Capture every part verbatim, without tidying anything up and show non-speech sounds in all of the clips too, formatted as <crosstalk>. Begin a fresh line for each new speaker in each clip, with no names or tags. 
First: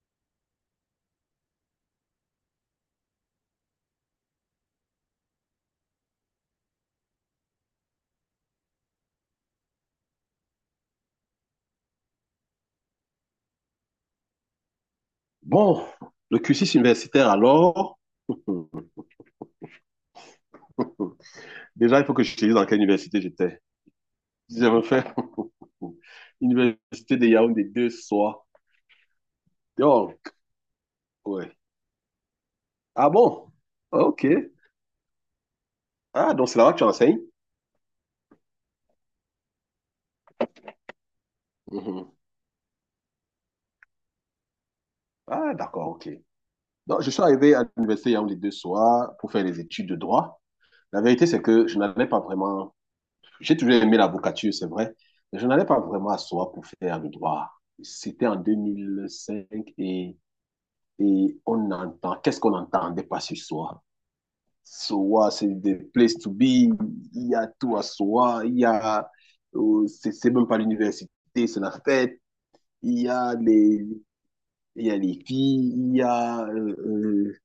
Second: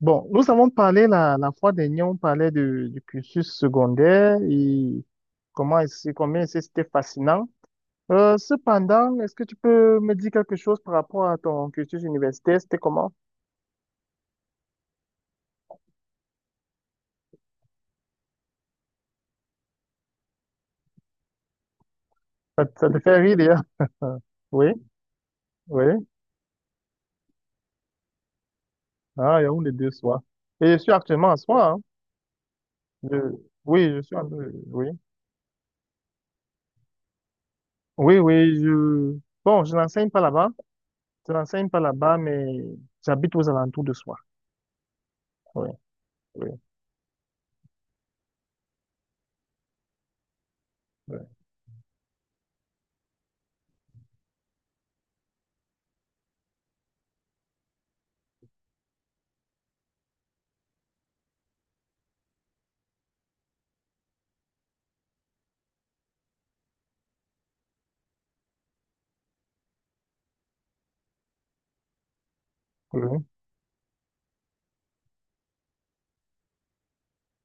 Bon, nous avons parlé la, la fois dernière, on parlait de- du cursus secondaire et comment est-ce, combien est-ce que c'était fascinant. Euh, cependant, est-ce que tu peux me dire quelque chose par rapport à ton cursus universitaire? C'était comment?
Bon, le cursus universitaire alors. <laughs> Déjà, il faut que je te dise
Ça,
dans
te
quelle
ça te fait
université
rire,
j'étais.
d'ailleurs. <laughs>
Si
Oui,
j'avais fait
oui.
<laughs> l'université de Yaoundé deux soirs.
Ah, il y a une des deux soirs.
Donc,
Et je suis actuellement à
ouais.
soi, hein.
Ah
Je-
bon?
oui, je suis
Ok.
en... Oui,
Ah, donc c'est là-bas que tu enseignes?
oui, oui. Je, bon, je n'enseigne pas là-bas. Je n'enseigne pas
Mhm.
là-bas, mais j'habite aux alentours de soi.
Ah,
Oui,
d'accord, ok.
oui,
Donc, je suis arrivé à l'université Yaoundé deux soirs pour faire les études de droit. La
oui,
vérité, c'est que je n'allais pas vraiment. J'ai toujours aimé l'avocature, c'est vrai, mais je n'allais pas vraiment à soi pour faire le droit. C'était en deux mille cinq. Et Et on entend, qu'est-ce qu'on n'entendait pas ce soir? Soa, c'est des places to be, il y a tout à Soa, il y a, euh, c'est c'est même pas l'université, c'est la fête, il y
oui,
a les, il y a les filles, il y a, euh,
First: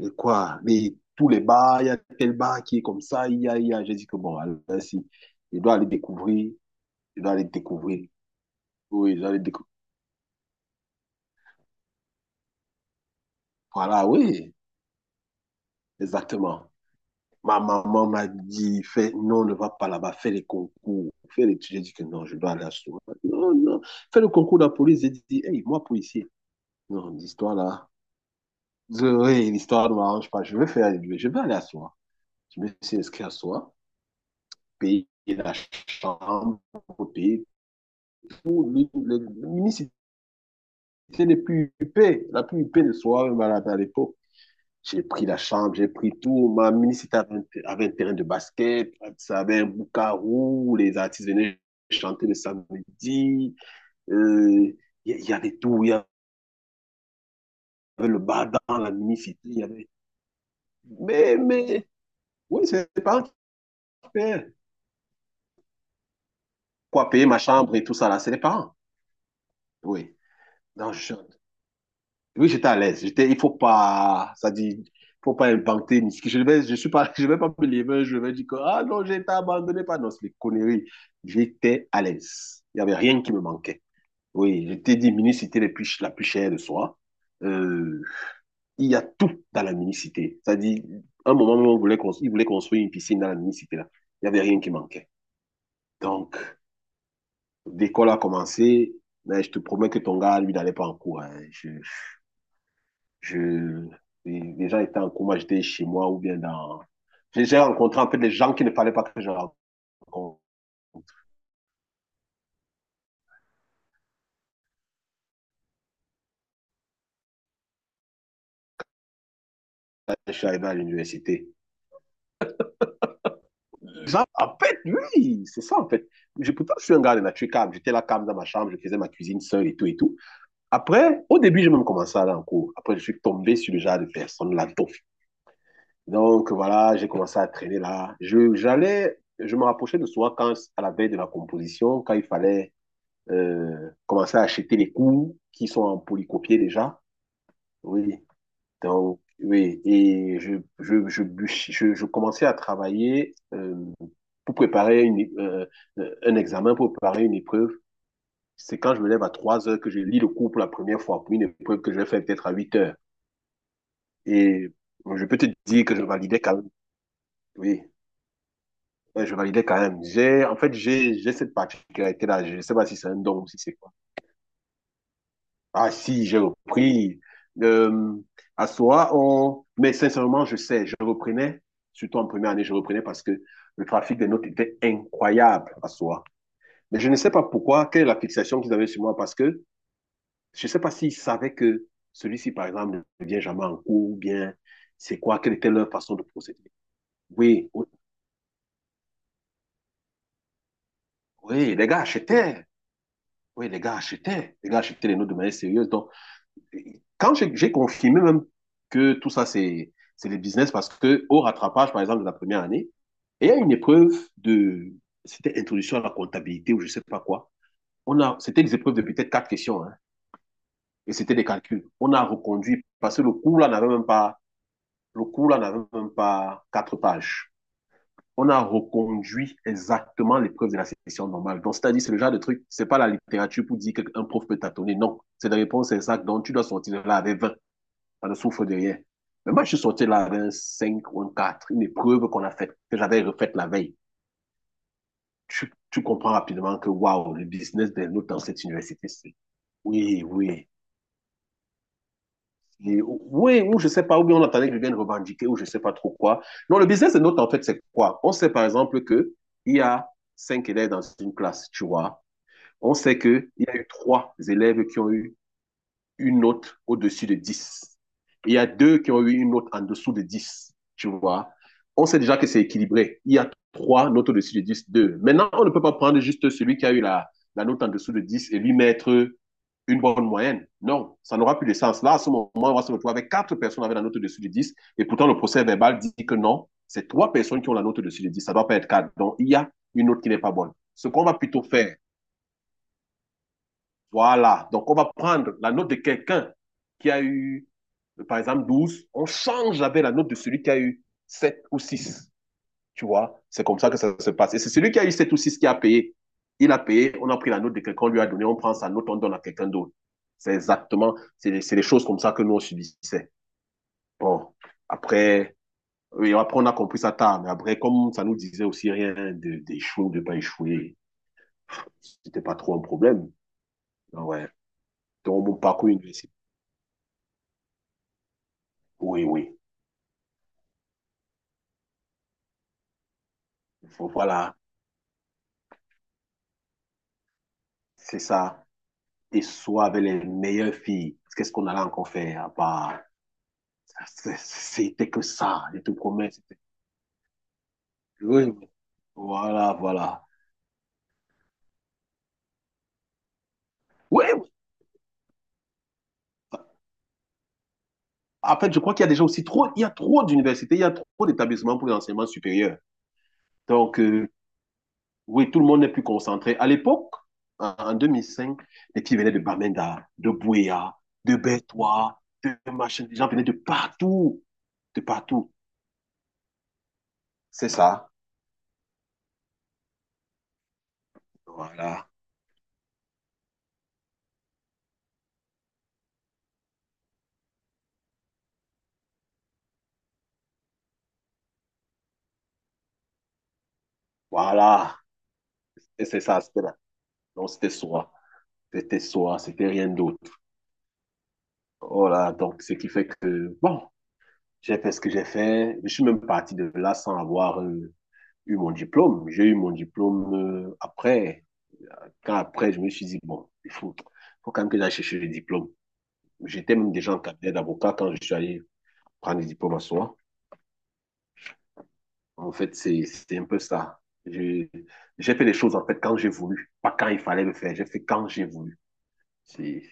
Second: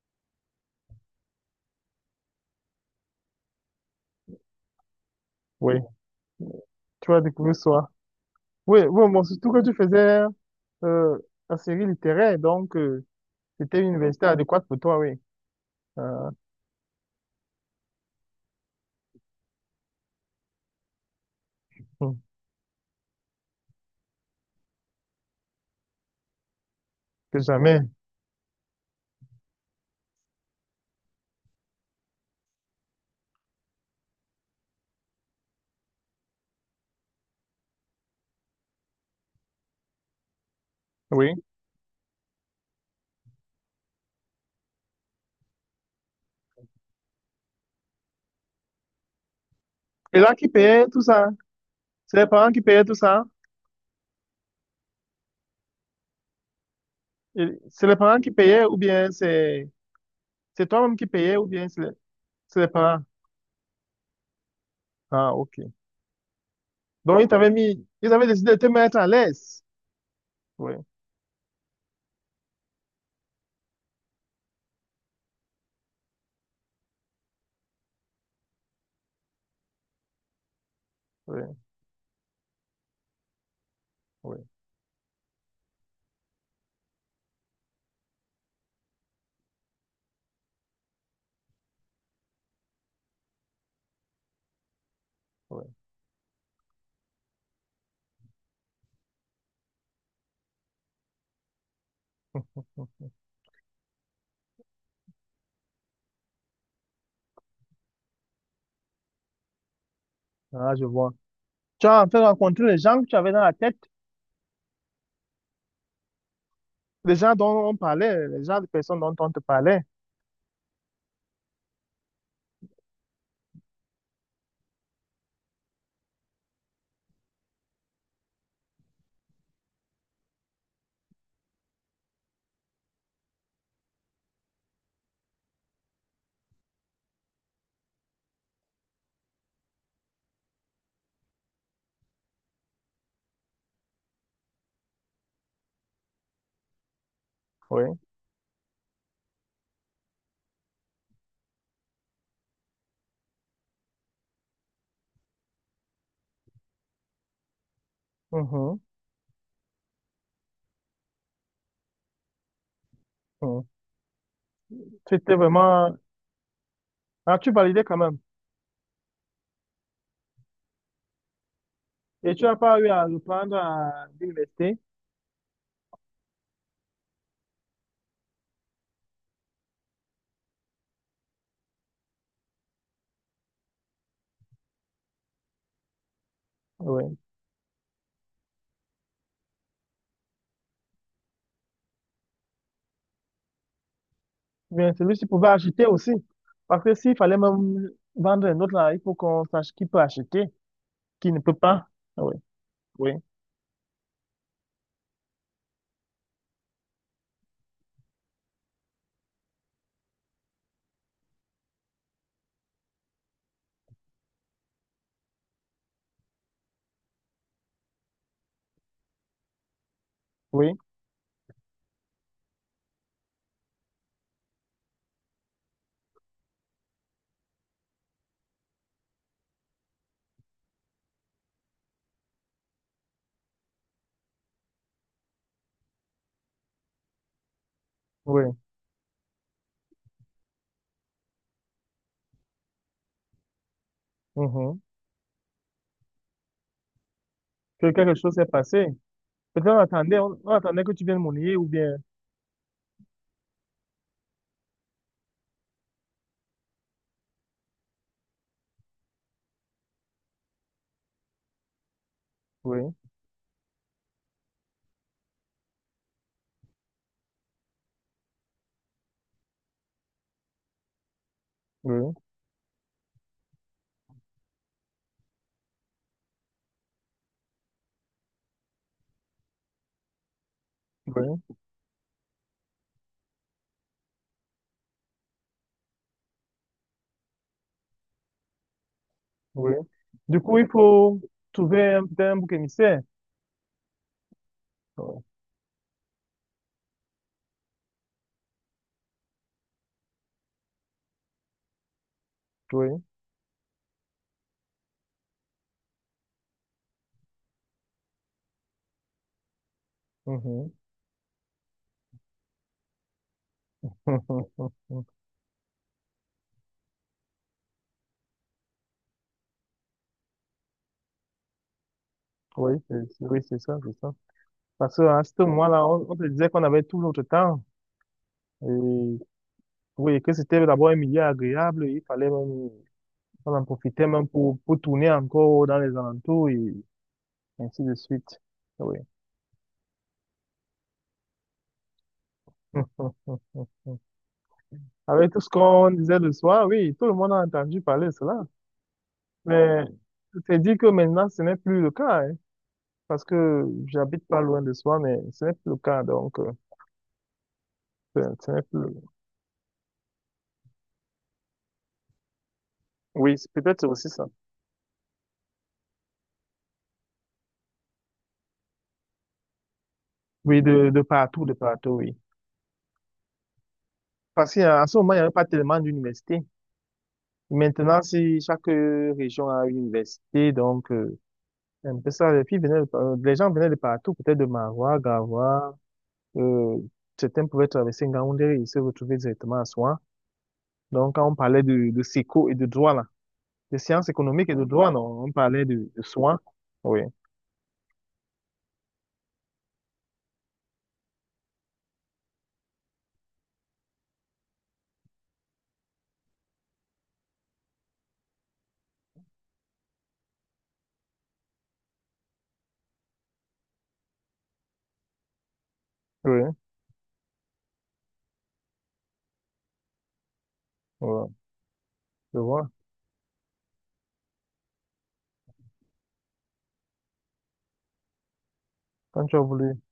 euh, quoi, les, tous les bars, il y a tel bar qui est comme ça, il y a, il y a, j'ai dit que bon, alors, si, je dois
oui.
aller découvrir,
Tu vas
il doit aller
découvrir soi.
découvrir,
Oui, oui,
oui, je
moi,
dois aller
surtout que
découvrir,
tu faisais euh, la série littéraire, donc euh, c'était une
voilà,
université
oui,
adéquate pour toi, oui. Euh,
exactement. Ma maman m'a dit, fais, non, ne va pas là-bas, fais les concours, fais les études. J'ai dit que
hum,
non, je dois aller à Souma. Non, non, fais le concours de la police. J'ai dit, hey, moi, policier. Non,
que
l'histoire
jamais,
là, je- oui, l'histoire ne m'arrange pas. Je vais faire, je vais aller à Souma. Je me suis inscrit à Souma, payer la chambre, payer tout. le- le- L'unicité
oui.
plus huppée, la plus huppée de Souma, même à l'époque. J'ai pris la chambre, j'ai pris tout. Ma municipalité avait un, ter- avait un terrain de basket, ça avait un
Et là, qui
boucarou,
payait
les
tout
artistes
ça?
venaient
C'est les
chanter le
parents qui payaient tout ça?
samedi. Euh, Il y, il y avait tout, il y avait
Et c'est les
le
parents qui
bar
payaient ou
dans la
bien
municipalité. Il y
c'est
avait...
c'est toi-même qui payais
Mais,
ou bien c'est
mais,
les, c'est
oui,
les
c'est
parents?
les parents qui paient.
Ah, ok.
Quoi,
Donc,
payer
ils
ma
t'avaient
chambre et
mis,
tout ça,
ils
là,
avaient
c'est les
décidé de te
parents.
mettre à l'aise.
Oui.
Oui,
Donc, je, oui, j'étais à l'aise. J'étais, il faut pas, ça dit, faut pas inventer. Ni ce que- Je vais, je suis pas, <laughs> je vais pas me lever, je vais dire que, ah non, j'ai été abandonné par, non, c'est les conneries.
oui,
J'étais à l'aise. Il y avait rien qui me manquait.
oui,
Oui, j'étais dit, minicité la plus, la plus chère de soi. Euh, il y a tout dans la minicité. Ça dit, un moment, on voulait construire, ils voulaient construire une piscine dans la minicité, là. Il y avait rien qui manquait.
oui.
Donc, l'école a commencé, mais je te promets que ton gars, lui, n'allait pas en cours, hein. Je- Je, les, gens étaient en coma, j'étais chez moi ou bien dans. J'ai rencontré en fait des gens qui ne fallait pas que je rencontre.
Ah, je vois. Tu as en fait rencontré les gens que tu avais dans la tête. Les gens dont on parlait, les gens, les personnes dont on te parlait.
Je suis arrivé à l'université. En fait, oui, c'est ça en fait. Je, pourtant, je suis un gars de nature calme. J'étais là calme dans ma chambre, je faisais ma cuisine seule et tout et tout. Après, au début, j'ai même commencé à aller en cours. Après, je suis tombé sur le genre de personne, la toffe. Donc voilà, j'ai commencé à traîner là. Je, j'allais, je me rapprochais de soi quand, à la veille de la composition, quand il fallait euh, commencer à acheter les cours qui sont en polycopier déjà.
Oui.
Oui. Donc, oui. Et je, je, je, bûch- je, je commençais à travailler euh, pour préparer une, é- euh, euh, un examen, pour préparer une épreuve. C'est
Mhm.
quand je me lève à trois heures que je lis le cours pour la première fois, pour une épreuve que je vais faire peut-être à huit heures.
Mhm.
Et je
C'était
peux te dire que
vraiment...
je validais quand même.
Ah, tu
Oui.
validais quand même.
Ouais, je validais quand même. J'ai, en fait, j'ai, j'ai cette
Et tu
particularité-là. Je
n'as
ne sais
pas
pas
eu
si
à
c'est un don ou
reprendre
si c'est quoi.
à l'université?
Ah si, j'ai repris. Euh, à soi, on... Mais sincèrement, je sais, je reprenais, surtout en première année, je reprenais parce que le trafic des notes était incroyable à soi. Mais je ne
Oui.
sais pas pourquoi, quelle est la fixation qu'ils avaient sur moi, parce que je ne sais pas s'ils savaient que celui-ci, par exemple, ne vient jamais en cours, ou bien
Bien,
c'est
celui-ci
quoi,
pouvait
quelle était
acheter
leur
aussi.
façon de procéder.
Parce que s'il fallait
Oui, oui,
même vendre un autre, là, il faut qu'on sache qui peut acheter, qui ne peut
oui,
pas.
les gars
Ah, oui,
achetaient.
oui,
Oui, les gars achetaient. Les gars achetaient les notes de manière sérieuse. Donc, quand j'ai confirmé même que tout ça, c'est c'est les business parce que au rattrapage, par exemple, de la première année, il y a une épreuve de, c'était introduction à la comptabilité ou je ne sais pas quoi. On a, c'était des épreuves de peut-être quatre questions, hein,
oui,
et c'était des calculs. On a reconduit parce que le cours là n'avait même pas, le cours là n'avait même pas quatre pages. On a reconduit exactement l'épreuve de la session normale. Donc, c'est-à-dire, c'est le genre de truc, c'est pas la littérature pour dire qu'un prof peut tâtonner. Non. C'est la réponse exacte. Donc, tu dois sortir de là avec vingt, ça ne
oui.
souffre de rien. Mais moi, je suis sorti là avec un cinq ou un quatre, une épreuve qu'on a faite, que j'avais refaite la veille.
Mhm.
Tu, tu comprends rapidement que, waouh, le
Que
business des
quelque
notes
chose
dans
s'est
cette
passé.
université, c'est...
Peut-être on attendait,
Oui,
on, on
oui.
attendait que tu viennes monnayer ou bien.
Et, oui, ou je sais pas, ou bien on attendait qu'ils viennent revendiquer, ou je sais pas trop quoi. Non, le business des notes, en fait, c'est quoi? On sait, par exemple, que il y a cinq élèves dans une classe, tu vois.
Oui,
On sait qu'il y a eu trois élèves qui ont eu une note au-dessus de dix. Il y a deux qui ont eu une note en dessous de dix, tu vois. On
oui,
sait déjà que c'est équilibré. Il y a trois notes au-dessus de dix. Deux. Maintenant, on ne peut pas prendre juste celui qui a eu la, la note en dessous de dix et lui mettre une bonne moyenne. Non, ça
oui,
n'aura plus de sens. Là, à ce moment, on va se retrouver avec quatre personnes avec la note au-dessus de dix et pourtant le procès verbal dit que non, c'est trois personnes qui ont la note au-dessus de dix. Ça ne doit pas être quatre. Donc, il y a
oui.
une note qui n'est
Du
pas
coup, il
bonne. Ce
faut
qu'on va plutôt
trouver
faire,
un, peut-être un bouc émissaire.
voilà. Donc, on va
Oui,
prendre la note de quelqu'un qui a eu, par exemple, douze. On change avec la note de celui qui a eu sept ou six.
oui.
Tu vois, c'est comme ça que ça se passe. Et c'est celui qui a eu sept ou six qui a payé. Il a payé, on a pris la note de quelqu'un, on lui a donné, on prend sa note, on donne à quelqu'un d'autre. C'est
Mhm.
exactement, c'est les, choses comme ça que nous, on subissait. Bon,
<laughs>
après, oui, après, on a compris ça tard, mais après, comme ça nous disait aussi rien de- d'échouer ou de ne pas échouer, c'était pas
Oui,
trop un
c'est c'est-
problème.
oui, c'est ça, c'est ça.
Ah ouais.
Parce qu'à ce
Donc, mon
moment-là,
parcours
on, on te
universitaire,
disait qu'on avait tout notre temps. Et
oui, oui.
oui, que c'était d'abord un milieu agréable, il fallait même, on en profitait même
Voilà,
pour, pour tourner encore dans les alentours et ainsi de
c'est
suite.
ça.
Oui.
Et soit avec les meilleures filles. Qu'est-ce qu'on allait encore faire, bah.
<laughs>
C'était que
Avec tout ce
ça, je
qu'on
te
disait le
promets. c'était-
soir, oui, tout le monde a entendu parler de cela.
Oui, voilà,
Mais
voilà.
je t'ai dit que maintenant, ce n'est plus le cas, hein, parce que j'habite
Oui,
pas loin de soi, mais ce n'est plus le cas, donc, euh, ce ce
en
n'est
fait, je
plus...
crois qu'il y a déjà aussi trop, il y a trop d'universités, il y a trop d'établissements pour l'enseignement supérieur.
Oui, c'est peut-être
Donc,
aussi ça.
euh, oui, tout le monde n'est plus concentré. À l'époque, en en deux mille cinq les filles venaient de Bamenda, de
Oui, de,
Bouéa,
de
de
partout, de partout, oui.
Bertois, de machin. Les gens venaient de partout,
Parce qu'à ce
de
moment, il n'y avait pas
partout.
tellement d'universités.
C'est
Maintenant,
ça.
si chaque euh, région a une université, donc euh, c'est un
Voilà,
peu ça, les filles venaient, de par- les gens venaient de partout, peut-être de Marois, Garoua, euh, certains pouvaient traverser Ngaoundéré et se retrouver directement à Soin. Donc, quand on parlait de, de séco et de droit, là, de sciences économiques et de droit,
voilà.
non, on parlait de, de
Et c'est
Soin.
ça, c'était là.
Oui.
Donc, c'était soi. C'était soi, c'était rien d'autre. Voilà, donc, ce qui fait que, bon, j'ai fait ce que j'ai fait. Je suis même parti de là sans avoir euh, eu mon diplôme. J'ai eu mon diplôme euh, après. Quand après, je me suis dit, bon, il faut, faut quand même que j'aille chercher le diplôme.
Oui,
J'étais même déjà en cabinet d'avocat quand je suis allé prendre le diplôme à soi.
voilà, je
En
vois.
fait, c'est, c'est un peu ça. Je- J'ai fait les choses, en fait, quand j'ai voulu. Pas quand il fallait le faire. J'ai fait quand j'ai voulu.
Quand tu as voulu.
C'est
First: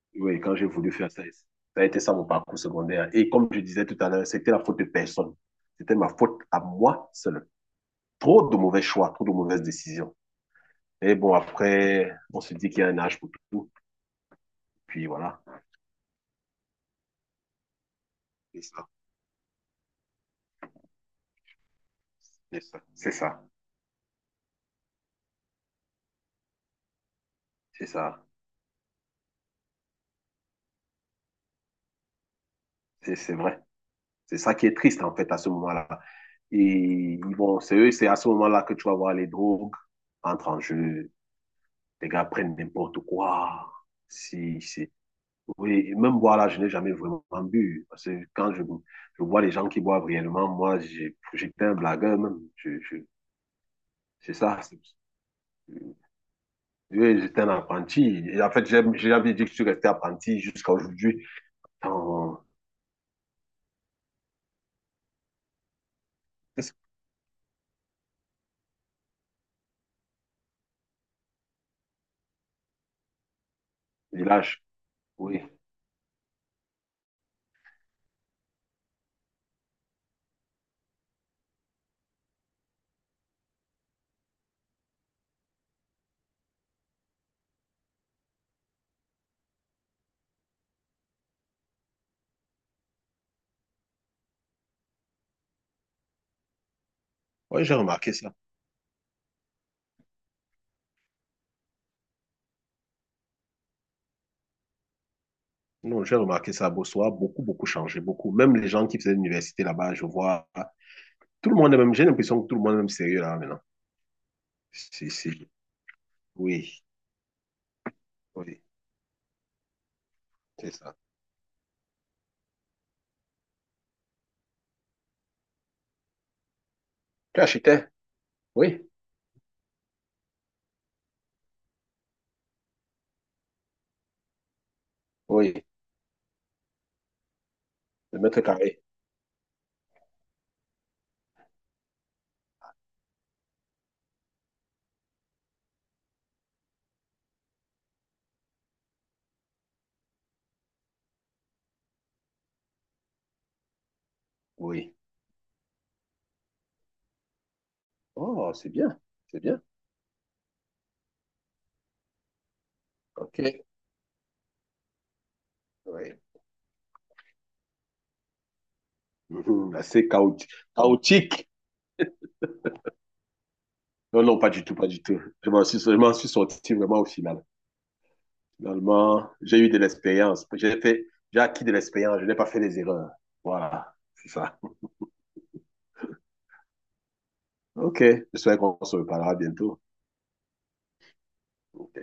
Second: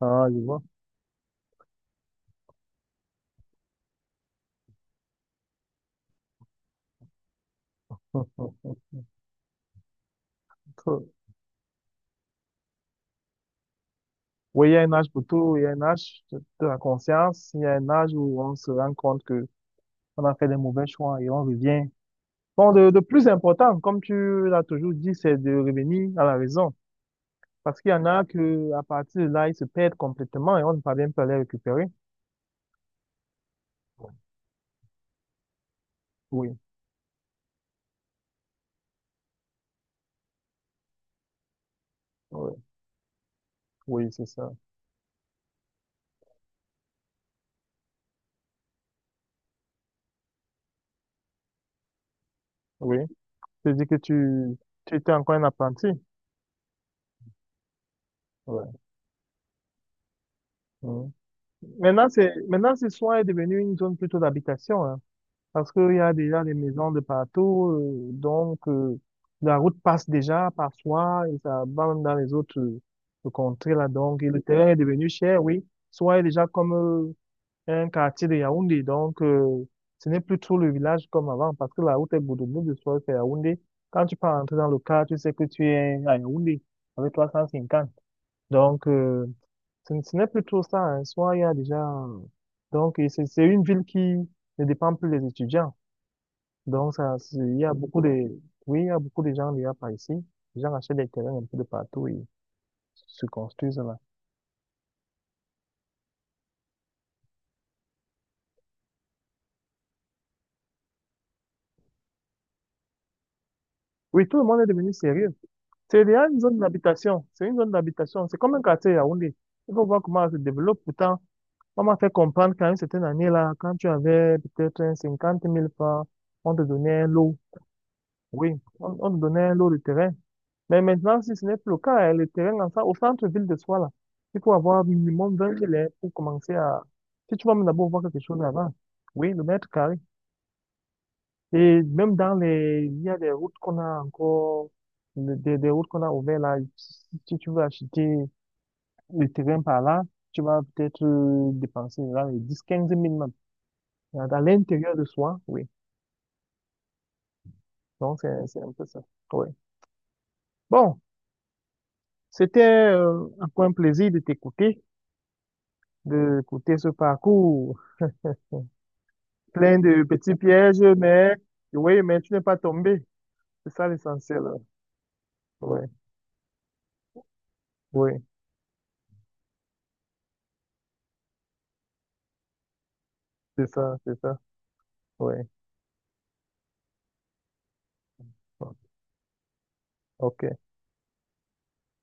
Ah, je
Oui, quand
vois.
j'ai voulu faire ça, ça a été ça mon parcours secondaire. Et comme je disais tout à l'heure, c'était la faute de personne. C'était ma faute à moi seul. Trop de mauvais choix, trop de mauvaises décisions. Et
<laughs>
bon, après, on se dit qu'il y a un âge pour tout.
Oui, il y a un
Puis
âge pour
voilà,
tout, il y a un âge de de la conscience, il y a un âge où on
c'est
se
ça,
rend compte que on a fait des mauvais choix et on revient.
c'est
Bon,
ça,
de, de
c'est
plus
ça,
important, comme tu l'as toujours dit, c'est de revenir à la raison. Parce
c'est
qu'il y en
ça,
a que, à partir de là, ils se perdent complètement et on ne parvient pas à les récupérer.
c'est c'est vrai. C'est ça qui est triste en fait à ce moment-là.
Oui,
Et ils vont, c'est eux, c'est à ce moment-là que tu vas voir les drogues entrent en jeu. Les gars
oui,
prennent n'importe quoi.
oui, c'est ça.
Si, si, oui, et même boire là, je n'ai jamais vraiment bu. Parce que quand je, je vois les gens qui boivent réellement, moi, j'ai- j'étais un blagueur même. Je, je,
Oui. C'est-à-dire que
c'est
tu,
ça. c'est-
tu étais encore un apprenti.
Oui, j'étais un apprenti. Et en fait,
Ouais.
j'ai j'ai jamais dit que je suis resté apprenti jusqu'à
Mhm.
aujourd'hui.
Maintenant, c'est,
Dans
maintenant, ce soir est devenu une zone plutôt d'habitation, hein. Parce qu'il y a déjà des
ce
maisons de partout, euh, donc euh, la route passe déjà parfois et ça va même dans les autres euh, contrées là. Donc, et le
village,
terrain est devenu cher,
oui.
oui. Soit il est déjà comme euh, un quartier de Yaoundé, donc euh, ce n'est plus trop le village comme avant parce que la route est bout de soit c'est Yaoundé. Quand tu peux rentrer dans le car, tu sais que tu es à Yaoundé avec trois cent cinquante. Donc, euh, ce, n- ce n'est plus trop ça, hein. Soit il y a déjà donc et c'est c'est une ville qui ne dépend plus des étudiants. Donc, ça, c'est- il y
Oui,
a
j'ai
beaucoup
remarqué ça.
de, oui, il y a beaucoup de gens déjà par ici. Les gens achètent des terrains un peu de partout et se construisent là.
Non, j'ai remarqué ça à Bossoa, beaucoup, beaucoup changé, beaucoup. Même les gens qui faisaient l'université là-bas, je vois, tout le monde est même, j'ai l'impression que tout le monde est même sérieux là maintenant.
Oui, tout le monde est devenu
Si,
sérieux.
si.
C'est déjà une zone
Oui,
d'habitation. C'est une zone d'habitation. C'est comme un
oui,
quartier à Yaoundé. Il faut voir comment ça se
c'est
développe.
ça.
Pourtant, on m'a fait comprendre qu'à une certaine année là, quand tu avais peut-être un cinquante mille francs, on te donnait un lot.
Tu achetais?
Oui,
Oui,
on, on te donnait un lot de terrain. Mais maintenant, si ce n'est plus le cas, hein, le terrain en, ça, au centre-ville de soi, là, il faut avoir minimum 20
oui.
000 hein, pour commencer à... Si tu vas même d'abord voir
Le
quelque
mètre
chose avant,
carré,
oui, le mètre carré. Et même dans les... Il y a des routes qu'on a encore, le- des, des routes qu'on a ouvertes là. Si si tu veux acheter le terrain par là, tu vas peut-être euh, dépenser là, les dix-quinze mille même. Dans dans
oui.
l'intérieur de soi, oui. Donc, c'est
Oh,
c'est un
c'est
peu
bien,
ça.
c'est
Oui.
bien.
Bon, c'était euh,
OK.
encore un plaisir de t'écouter,
Oui.
de écouter ce parcours.
Mhm,
Plein de
assez
petits
chaotique.
pièges, mais
Chaotique.
oui, mais tu n'es pas tombé. C'est ça
Non, non,
l'essentiel.
pas du tout, pas du tout. Je m'en suis,
Oui,
je m'en suis sorti vraiment au final.
oui,
Finalement, j'ai eu de l'expérience. J'ai fait, j'ai acquis de l'expérience. Je n'ai pas fait les erreurs.
c'est
Voilà,
ça, c'est
c'est
ça.
ça.
Oui,
OK. J'espère qu'on se reparlera bientôt.
ok.
OK.